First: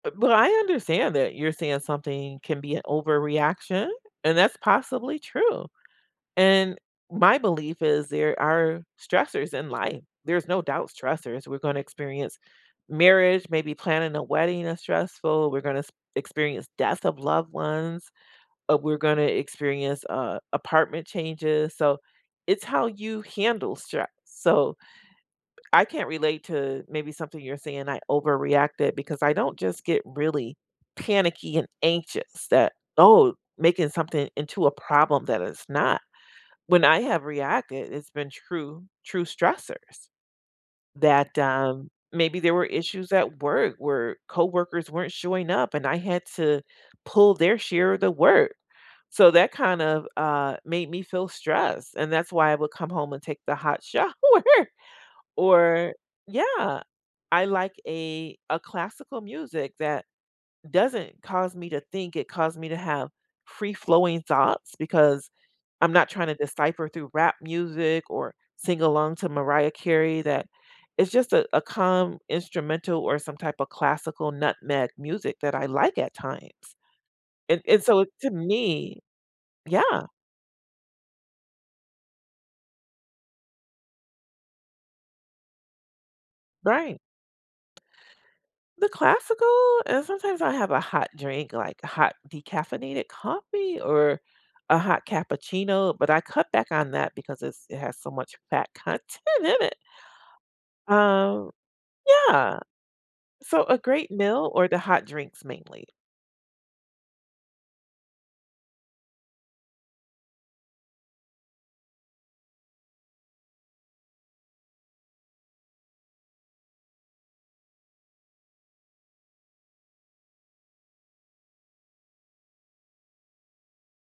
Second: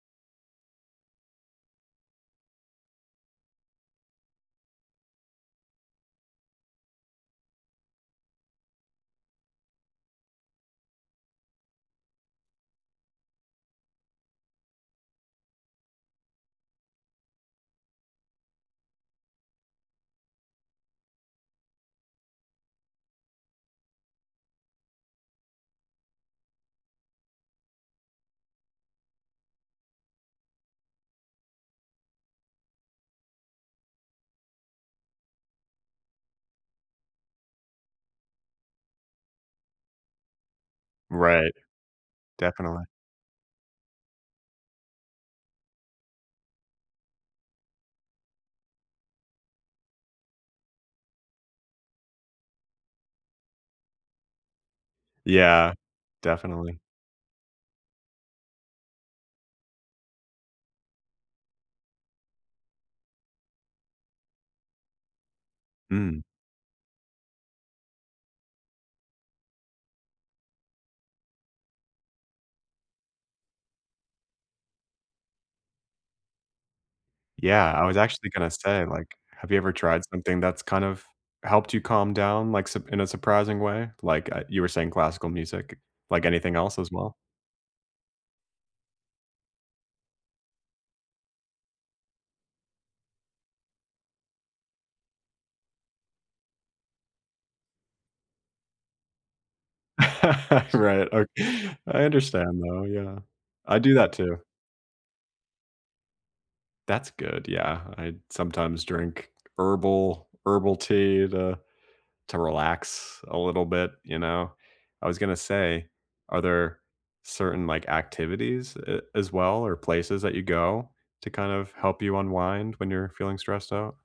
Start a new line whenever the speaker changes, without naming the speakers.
Bu but I understand that you're saying something can be an overreaction, and that's possibly true. And my belief is there are stressors in life, there's no doubt stressors, we're gonna experience marriage, maybe planning a wedding is stressful, we're gonna s experience death of loved ones, uh, we're gonna experience, uh, apartment changes, so, it's how you handle stress, so. I can't relate to maybe something you're saying I overreacted because I don't just get really panicky and anxious that, "Oh, making something into a problem that it's not." When I have reacted, it's been true true stressors that,
Right.
um Maybe there were
Definitely.
issues at work where coworkers weren't showing up and I had to pull their share of the work, so, that kind of, uh, made me feel stressed and that's why I would come home and take the hot shower
Yeah,
or
definitely.
Yeah, I like a a classical music that doesn't cause me to think, it cause me to have free-flowing thoughts because I'm not
Mm.
trying to decipher through rap music or sing along to Mariah Carey that it's just a a calm instrumental or some type of classical n ma music that I like at times, and
Yeah,
and,
I was
so,
actually
to
gonna say,
me
like, have you ever tried
Yeah.
something that's kind of helped you calm down, like, sup in a surprising way? Like, uh, you were saying classical music, like, anything else as
Right.
well?
The classical and sometimes I have a hot drink, like, a hot decaffeinated coffee, or a hot cappuccino, but I cut back on that because it's it has so much fat content in it.
Right, o
Oh,
I
yeah.
understand, though, yeah.
So, a
I do
great
that too.
meal or the hot drinks mainly.
That's good, yeah, I sometimes drink herbal herbal tea to to relax a little bit, you know? I was gonna say, are there certain, like, activities a as well or places that you go to kind of help you unwind when you're feeling stressed out?